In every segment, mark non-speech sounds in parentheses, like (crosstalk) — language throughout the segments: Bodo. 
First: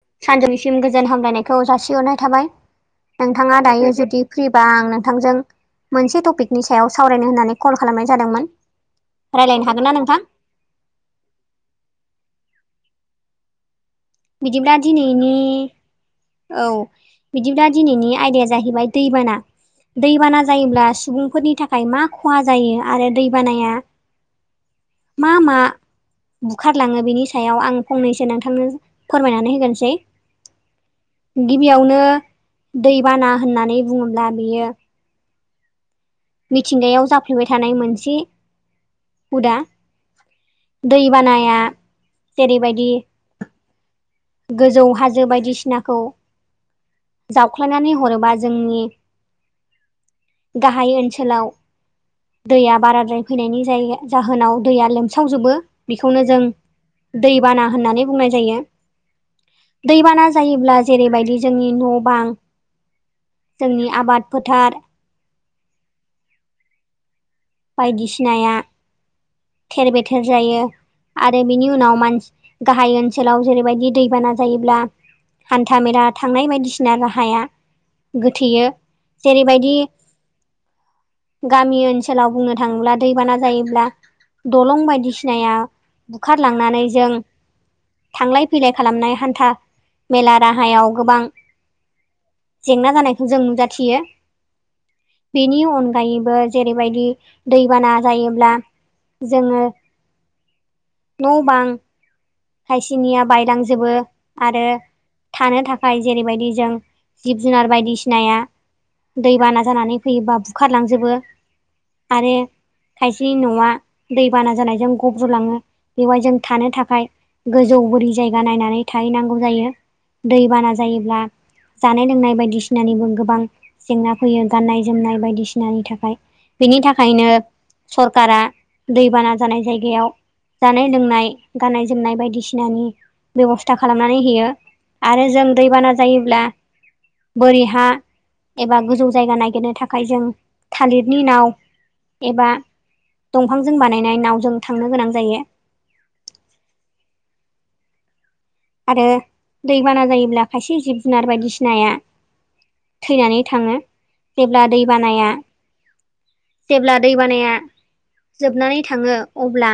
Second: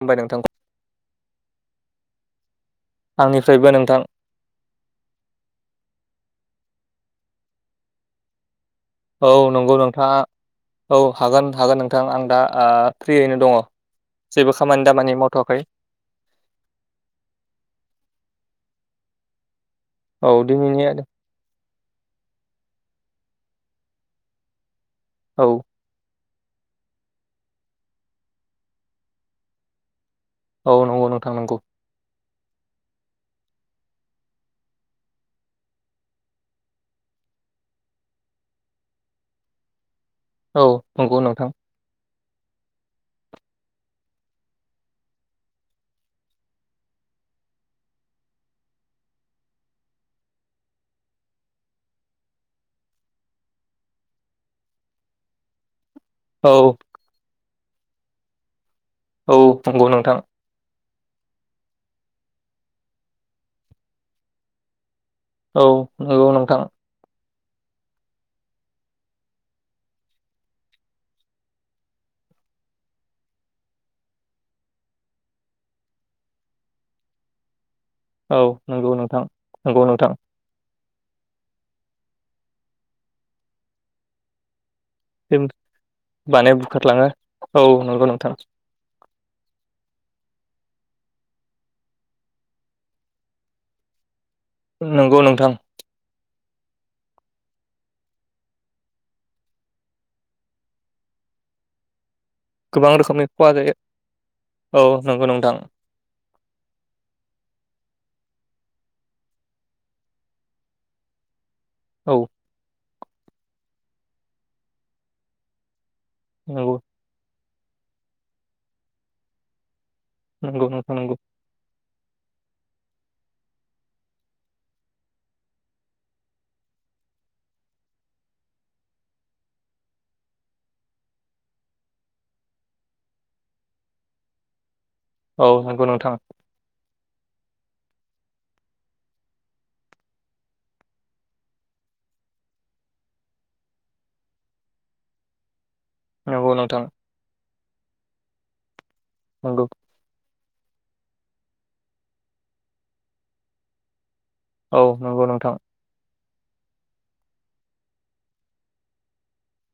खुलुमबाय नोंथां सानजौनिसिम गोजोन हामलायनायखौ जासिहरनाय थाबाय नोंथाङा आंनिफ्रायबो दायो नोंथां जोंनि फ्रिबा आं नोंथांजों मोनसे टपिकनि सायाव सावरायनो होननानै कल खालामनाय जादोंमोन। औ रायलायनो नंगौ हागोन ना नोंथाङा नोंथां औ हागोन हागोन नोंथां आं दा फ्रियैनो दङ। जेबो बिदिब्ला खामानि दामानि दिनैनि मावथ'वाखै औ बिदिब्ला दिनैनि आयदाया जाहैबाय दैबाना औ दैबाना दिनैनि जायोब्ला सुबुंफोरनि थाखाय मा खहा जायो आरो दैबानाया मा औ मा बुखारलाङो बेनि सायाव आं फंनैसो नोंथांनो फोरमायनानै होगोनसै औ नंगौ नोंथां नंगौ गिबियावनो दैबाना होननानै बुङोब्ला बेयो मिथिंगायाव जाफ्लेबाय थानाय मोनसे हुदा औ नंगौ नोंथां दैबानाया जेरैबायदि गोजौ हाजो बायदिसिनाखौ जावख्लायनानै हरोबा जोंनि गाहाय ओनसोल लाव दैया बाराद्राय फैनायनि जा-जाहोनाव दैया लोमसावजोबो बेखौनो जों औ दैबाना होननानै बुंनाय जायो औ नंगौ नोंथां दैबाना जायोब्ला जेरैबायदि जोंनि न' बां जोंनि आबाद फोथार औ नंगौ नोंथां। बायदिसिनाया थेर बेथेर जायो। आरो बिनि उनाव मानसि गाहाय ओनसोलाव जेरै बायदि दैबाना जायोब्ला हान्था-मेला थांनाय बायदिसिना राहाया औ गोथेयो नंगौ नोंथां जेरैबायदि नंगौ नोंथां गामि ओनसोलाव बुंनो थाङोब्ला दैबाना जायोब्ला दलं नाया माने बुखारलांनानै बुखारलाङो जों औ नंगौ नोंथां थांलाय फैलाय खालामनाय हान्था मेला राहायाव गोबां जेंना जानायखौ जों नुजाथियो नंगौ नोंथां बेनि अनगायैबो बे बायदि दैबाना जायोब्ला जोङो। न' बां गोबां खायसेनिया रोखोमनि खहा जायो बायलांजोबो आरो औ नंगौ नोंथां थानो थाखाय। फफ्राय जेरै बायदि जों जिब-जुनार बायदिसिनाया दैबाना जानानै फैयोबा बुखारलांजोबो। औ आरो खायसेनि न'आ दैबाना जानायजों गब्रुलाङो। बेवहाय जों थानो नंगौ थाखाय गोजौ बोरि जायगा नायनानै थाहैनांगौ जायो। दै नंगौ बाना नोंथां नंगौ जायोब्ला जानाय-लोंनाय बायदिसिनानिबो गोबां जेंना फैयो गाननाय जोमनाय बायदिसिनानि थाखाय। बेनि थाखायनो। सरकारा दैबाना जानाय जायगायाव जानाय लोंनाय गाननाय जोमनाय बायदि। बायदिसिनानि बेब'स्था खालामनानै होयो आरो औ जों नंगौ दैबाना नोंथां जायोब्ला। बोरि हा एबा गोजौ जायगा नागिरनो थाखाय जों थालिरनि नाव एबा। दंफांजों बानायनाय नावजों थांनो गोनां जायो। नंगौ नोंथां। आरो नंगौ दैबाना जायोब्ला। खायसे जिब-जुनार बायदिसिनाया थैनानै थाङो। जेब्ला दै औ नंगौ बानाया नोंथां जेब्ला दैबानाया जोबनानै थांङो अब्ला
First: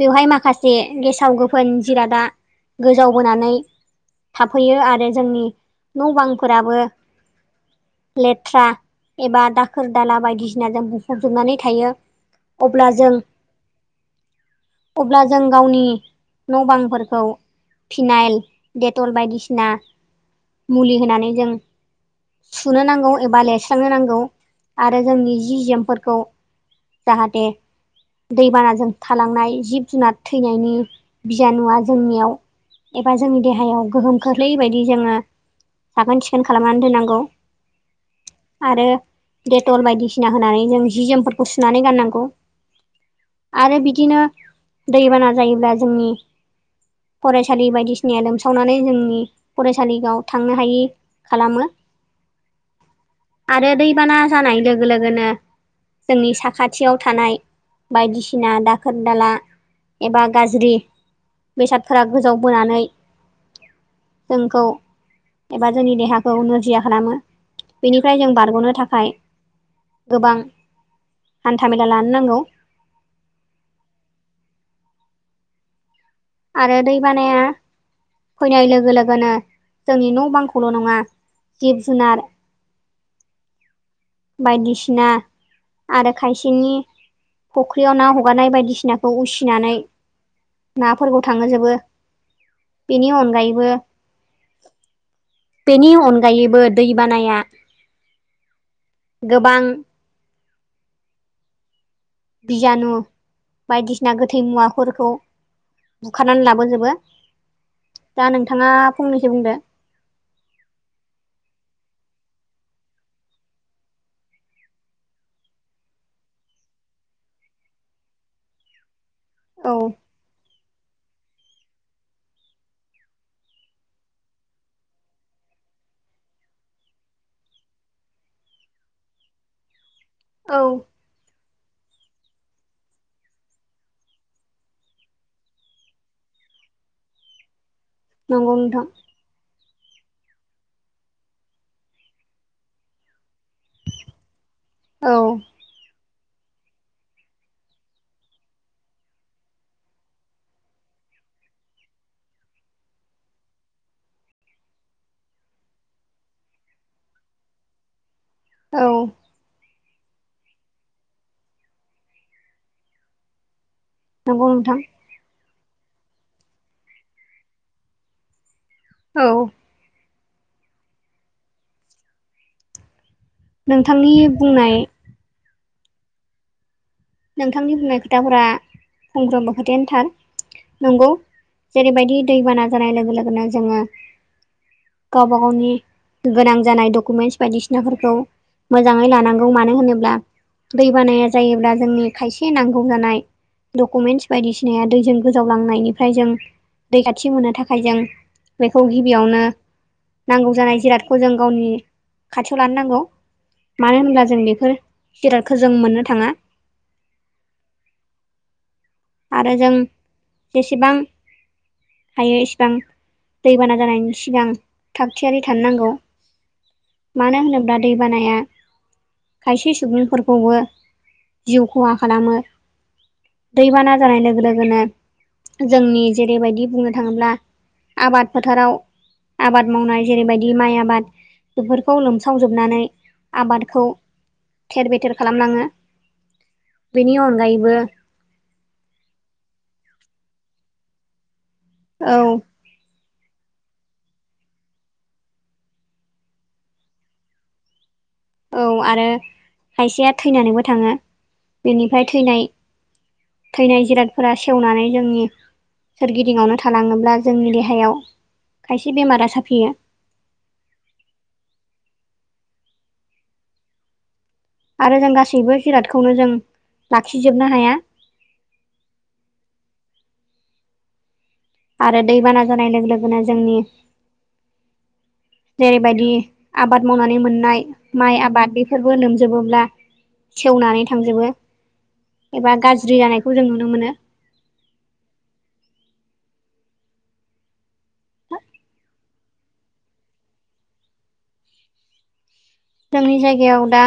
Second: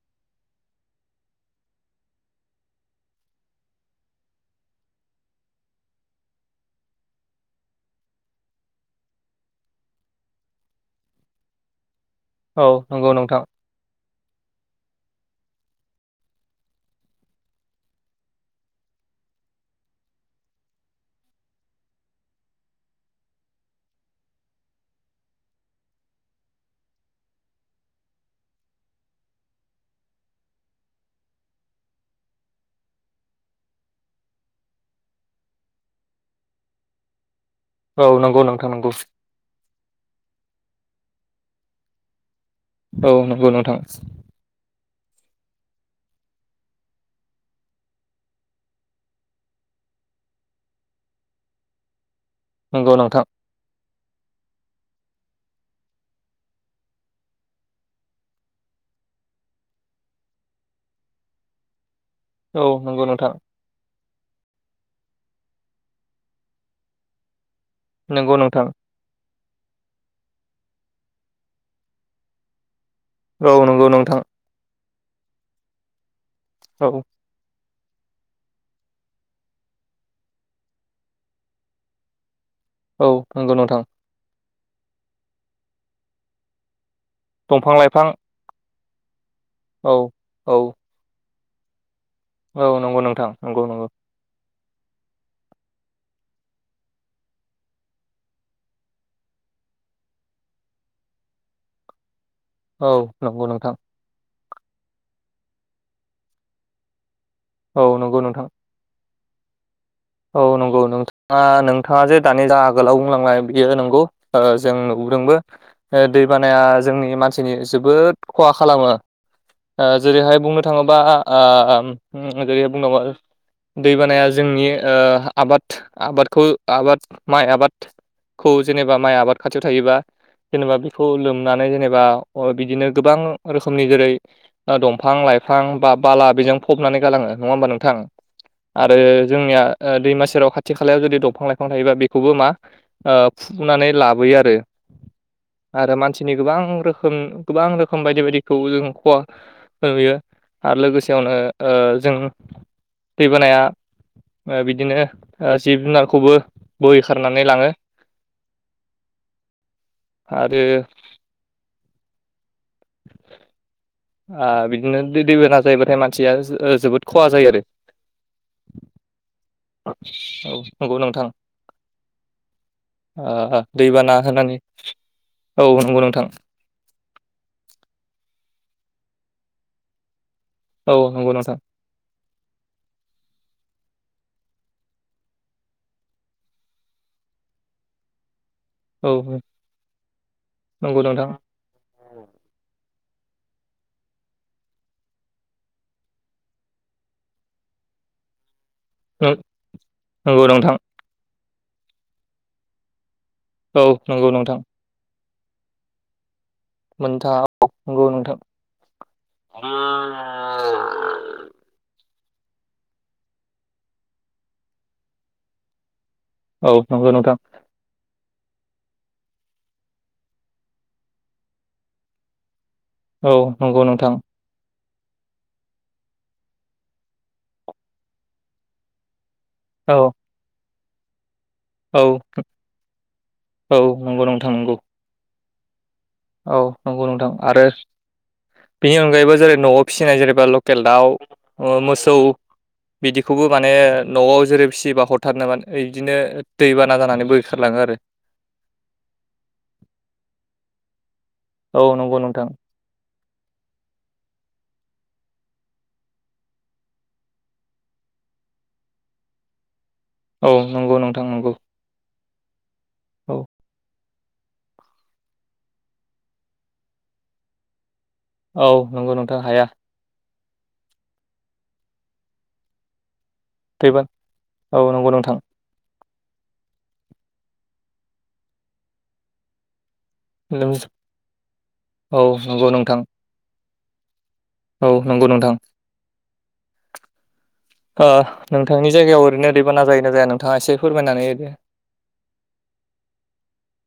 बेवहाय माखासे गेसाव गोफोन जिरादा गोजावबोनानै। थाफैयो आरो जोंनि न' बांफोराबो। लेथ्रा एबा दाखोर दाला बायदिसिना जों बुंफबजोबनानै थायो औ अब्ला जों नंगौ नोंथां अब्ला जों गावनि न' बांफोरखौ फिनाल डेटल बायदिसिना मुलि होनानै जों सुनो नांगौ एबा लिरस्रांनो नांगौ आरो जोंनि जि जोमफोरखौ जाहाथे दैबानाजों थालांनाय जिब जुनार थैनायनि बिजानुवा जोंनियाव एबा जोंनि देहायाव गोहोमख्लै बायदि जोंङो साखोन सिखोन खालामनानै दोननांगौ औ नंगौ नोंथां आरो नंगौ डेटल बायदिसिना होनानै जों जि जोमफोरखौ सुनानै गाननांगौ औ नंगौ नोंथां आरो बिदिनो दैबाना जायोब्ला जोंनि फरायसालि बायदिसिनाया लोमसावनानै जोंनि फरायसालिगाव थांनो हायि खालामो नंगौ नोंथां आरो दैबाना जानाय लोगो लोगोनो जोंनि साखाथियाव थानाय बायदिसिना दाखोर दाला एबा गाज्रि बेसादफोरा गोजाव औ बोनानै नंगौ नोंथां जोंखौ एबा जोंनि देहाखौ नोरजिया खालामो बेनिफ्राय जों नंगौ नोंथां बारग'नो थाखाय गोबां हान्था मेला लानो नांगौ औ नंगौ नोंथां आरो दै औ बानाया फैनाय लोगो लोगोनो जोंनि न' बांखौल' नङा जिब जुनार औ नंगौ नोंथां बायदिसिना आरो खायसेनि दंफां फुख्रियाव लाइफां ना ह हगारनाय बायदिसिनाखौ उसिनानै औ औ फोरफोरखौ थांहोजोबो औ नंगौ बेनि नोंथां नंगौ अनगायैबो नंगौ बेनि अनगायैबो दै बानाया गोबां औ बिजानु नंगौ नोंथां बायदि सिना गोथै मुवाफोरखौ बुखारनानै लाबोजोबो औ नंगौ दा नोंथां नोंथाङा फंनैसो बुंदो औ नंगौ नों थाङा नोंथाङा जे दानि जा आगोलाव बुंलांबाय बियो नंगौ ओ जों नुबोदोंबो ओ दै बानाया जोंनि मानसिनि जोबोद खहा खालामो औ ओ जेरैहाय बुंनो थाङोबा आ जेरैहाय बुंना दैबानाया जोंनि ओ आबाद आबादखौ आबाद माइ आबाद खौ जेनेबा माइ आबाद खाथियाव थायोबा औ जेनेबा खौ लोमनानै जेनेबा बिदिनो गोबां रोखोमनि जेरै दंफां लाइफां बा बाला बेजों फबनानै गालाङो नङा होमबा नोंथां नंगौ नोंथां आरो जोंनिया दैमा सेराव खाथि खालायाव जुदि दंफां लाइफां थायोबा बेखौबो मा ओ फुुखनानै लाबोयो आरो औ आरो मानसिनि गोबां रोखोम गोबां रोखोम बायदि बायदिखौ जों खहा होयो आरो लोगोसेयावनो ओ जों दैबानाया ओ बिदिनो जिब जुनारखौबो बोहैखारनानै लाङो औ आरो आ नंगौ नोंथां बिदिनो दै दैबाना जायोबाथाय मानसिया जोबोद खहा जायो आरो औ औ नंगौ नोंथां ओ नोंथांनि दैबाना होनानै बुंनाय औ नंगौ नोंथां नोंथांनि बुंनाय खोथाफोरा फंफ्रोमबो खोथायानोथार औ नंगौ नोंथां जेरैबायदि दैबाना जानाय लोगो लोगोनो जोंङो गावबा-गावनि गोनां जानाय डकुमेन्टस बायदिसिनाफोरखौ औ मोजांङै लानांगौ मानो होनोब्ला दै नंगौ नोंथां बानाया जायोब्ला जोंनि खायसे नांगौ जानाय डकुमेन्टस बायदिसिनाया दैजों गोजावलांनायनिफ्राय जों दै खाथि मोननो थाखाय जों बेखौ गिबियावनो नंगौ नांगौ नोंथां जानाय जिरादखौ जों गावनि खाथियाव लानो नांगौ। औ मानो होनब्ला नंगौ जों नोंथां बेफोर जिरादखौ जों मोननो थांङा। मोनथांङा नंगौ नोंथां आरो जों जेसेबां (unintelligible) हायो इसिबां दैबाना जानायनि सिगां थागथियारि थानो नांगौ। नंगौ नोंथां मानो होनोब्ला दैबानाया खायसे सुबुंफोरखौबो जिउ खहा खालामो औ नंगौ दैबाना नोंथां जानाय लोगो लोगोनो जोंनि जेरैबायदि बुंनो थांङोब्ला आबाद फोथाराव आबाद मावनाय औ जेरैबायदि माइ आबाद बेफोरखौ औ लोमसावजोबनानै औ आबादखौ नंगौ नोंथां नंगौ थेर बेथेर खालामलांङो औ नंगौ नोंथां आरो बेनि अनगायैबो जेरै न'आव फिसिनाय जेनेबा लकेल दाउ औ मोसौ बिदिखौबो माने न'आव जेरै फिसियोबा हरथारनो मा होनो बिदिनो दैबाना जानानै बोहैखारलाङो आरो औ आरो खायसेया थैनानैबो थांङो औ बेनिफ्राय नंगौ नोंथां थैनाय थैनाय जिरादफोरा सेवनानै जोंनि सोरगिदिङावनो थालांङोब्ला जोंनि देहायाव खायसे बेमारा साफियो औ नंगौ नोंथां नंगौ औ आरो जों गासैबो जिरादखौनो जों लाखिजोबनो हाया। औ नंगौ नोंथां हाया। आरो दैबाना जानाय लोगो लोगोनो जोंनि दैबार औ नंगौ नोंथां जेरैबायदि आबाद मावनानै मोननाय माइ आबाद बेफोरबो लोमजोबोब्ला सेवनानै थांजोबो औ एबा नंगौ नोंथां गाज्रि जानायखौ जों नुनो मोनो। औ नंगौ नोंथां ओ नोंथांनि जायगायाव ओरैनो दैबाना जायो ना जाया नोंथांङा एसे फोरमायनानै होदो जोंनि जायगायाव दा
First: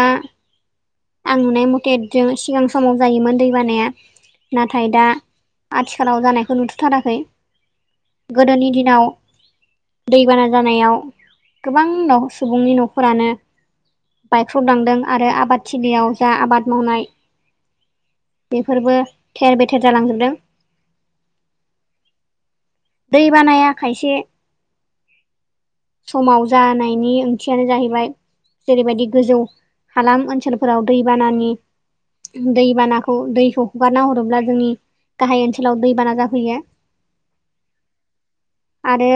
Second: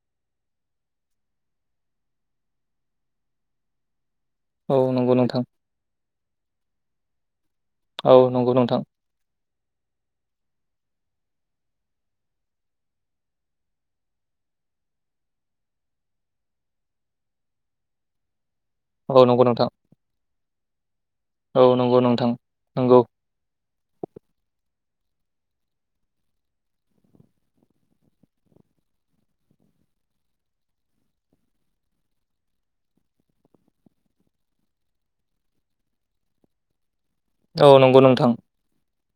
आं नुनाय मथे जों सिगां समाव जायोमोन दै बानाया औ नाथाय दा नंगौ नोंथां आथिखालाव जानायखौ नुथ'थाराखै औ नंगौ गोदोनि नोंथां दिनाव दैबाना जानायाव गोबां सुबुंनि न'खरानो बायख्राव दांदों आरो आबाद थिलियाव जा आबाद मावनाय बेफोरबो औ नंगौ थेर नोंथां बेथेर जालांजोबदों। औ नंगौ नोंथां नंगौ दैै बानाया खायसे समाव जानायनि ओंथियानो जाहैबाय जेरैबायदि गोजौ हालाम ओनसोलफोराव दैबानानि दैबानाखौ दैखौ हगारना हरोब्ला जोंनि गाहाय ओनसोलाव दैबाना जाफैयो औ नंगौ नोंथां आरो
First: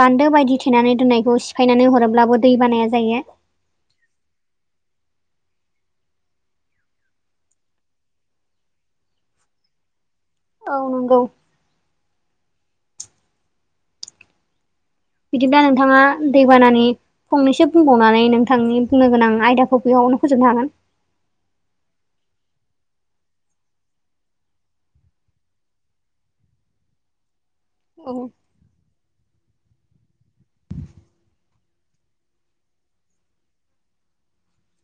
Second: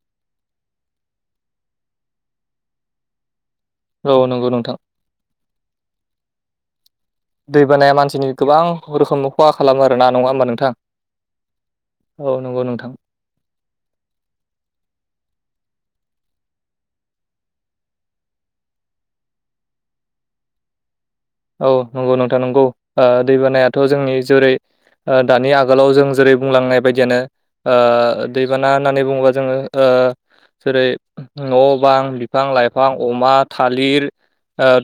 बान्दो बायदि थेनानै दोननायखौ सिफायनानै हरोब्लाबो दै बानाया जायो। औ नंगौ नोंथां दै बानाया मानसिनि गोबां रोखोम खहा खालामो आरो ना नङा मोन औ नंगौ औ नंगौ नोंथां बिदिबा नोंथाङा दैबानानि फंनैसो बुंबावनानै नोंथांनि बुंनो गोनां आयदाखौ बेयावनो फोजोबनो हागोन औ नंगौ नोंथा नंगौ दैबानायाथ' जोंनि जेरै दानि आगोलाव जों जेरै बुंलांनाय बायदियानो दै औ बिबाना होननानै बुङोबा जोङो जेरै न' बां बिफां लाइफां अमा थालिर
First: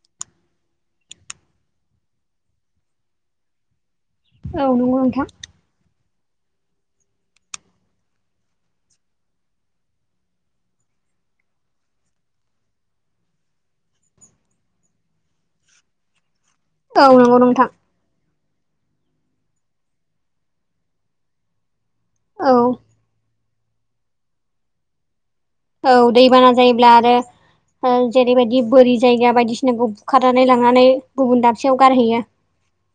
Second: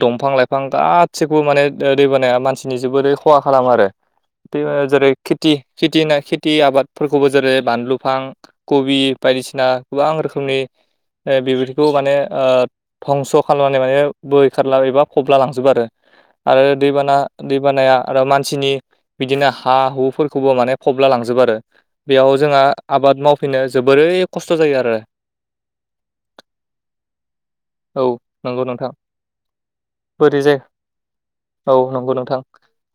दंफां लाइफां गा खौबो माने दैबानाया मानसिनि जोबोरै खहा खालामो आरो थ औ नंगौ जेरै नोंथां खेथि खेथिना खेथि आबादफोरखौबो जेरै बानलुफां कबि बायदिसिना गोबां रोखोमनि बेबायदिखौ माने धंस' खालामनानै माने बोैखारला एबा फबला लांजोबो आरो आरो औ दैबाना नंगौ नोंथां दैबानाया आरो मानसिनि बिदिनो हा हुफोरखौबो माने फबला लांजबो आरो बेयाव औ जोंहा आबाद मावफिनो जोबोरै खस्थ' जायो आरो औ दैबाना जायोब्ला आरो औ जेरैबायदि नंगौ नोंथां बोरि जायगा बा हम जयदिसिनाखौ बोरै बुखारनानै जायो लांनानै गुबुन औ दाबसेयाव नंगौ गारहैयो। नोंथां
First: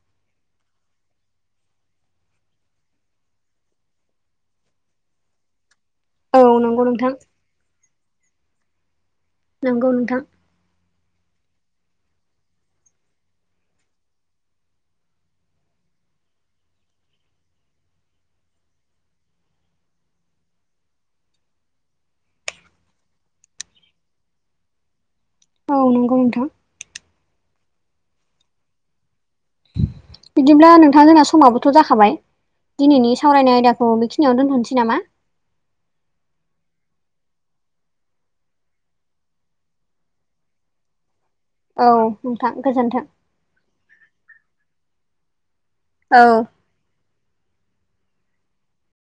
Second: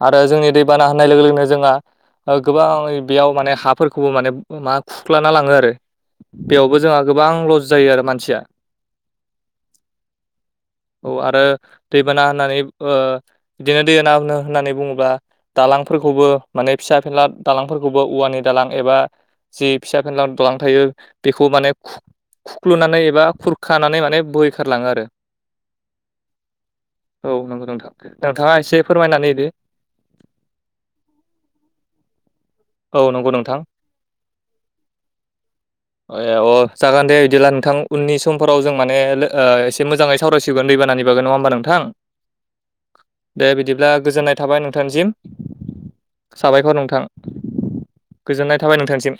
आरो जोंनि दैबाना होननाय लोगो लोगोनो जोंहा गोबाङ बेयाव माने हाफोरखौबो माने मा खुख्लाना लाङो आरो औ बेयावबो नंगौ जोंहा नोंथां गोबां लस जायो आरो मानसिया नगौ नोंथां औ आरो दैबाना होननानै बिदिनो दै होनो होननानै बुङोब्ला दालांफोरखौबो माने फिसा फिला दालांफोरखौबो औवानि दालां एबा जि फिसा फेनलां दालां थायो बेखौ माने खुख्लुनानै एबा खुरखानानै माने बोहैखारलाङो आरो औ नंगौ नोंथां औ नंगौ नोंथां नोंथाङा एसे फोरमायनानै होदो बिदिब्ला नोंथां जोंना समाबोथ' जाखाबाय औ दिनैनि नंगौ सावरायनाय नोंथां आयदाखौ बेखिनियावनो दोनथ'नोसै नामा ए अ जागोन दे बिदिब्ला नोंथां उननि समफोराव जों माने एसे मोजाङै सावरायग दैबानानि बबो नङा हमबा नोंथां औ नोंथां गोजोन्थों दे बिदिब्ला गोजोननाय थाबाय नोंथांसिम औ साबायखर नोंथां गोजोननाय थाबाय नोंथांनिसिम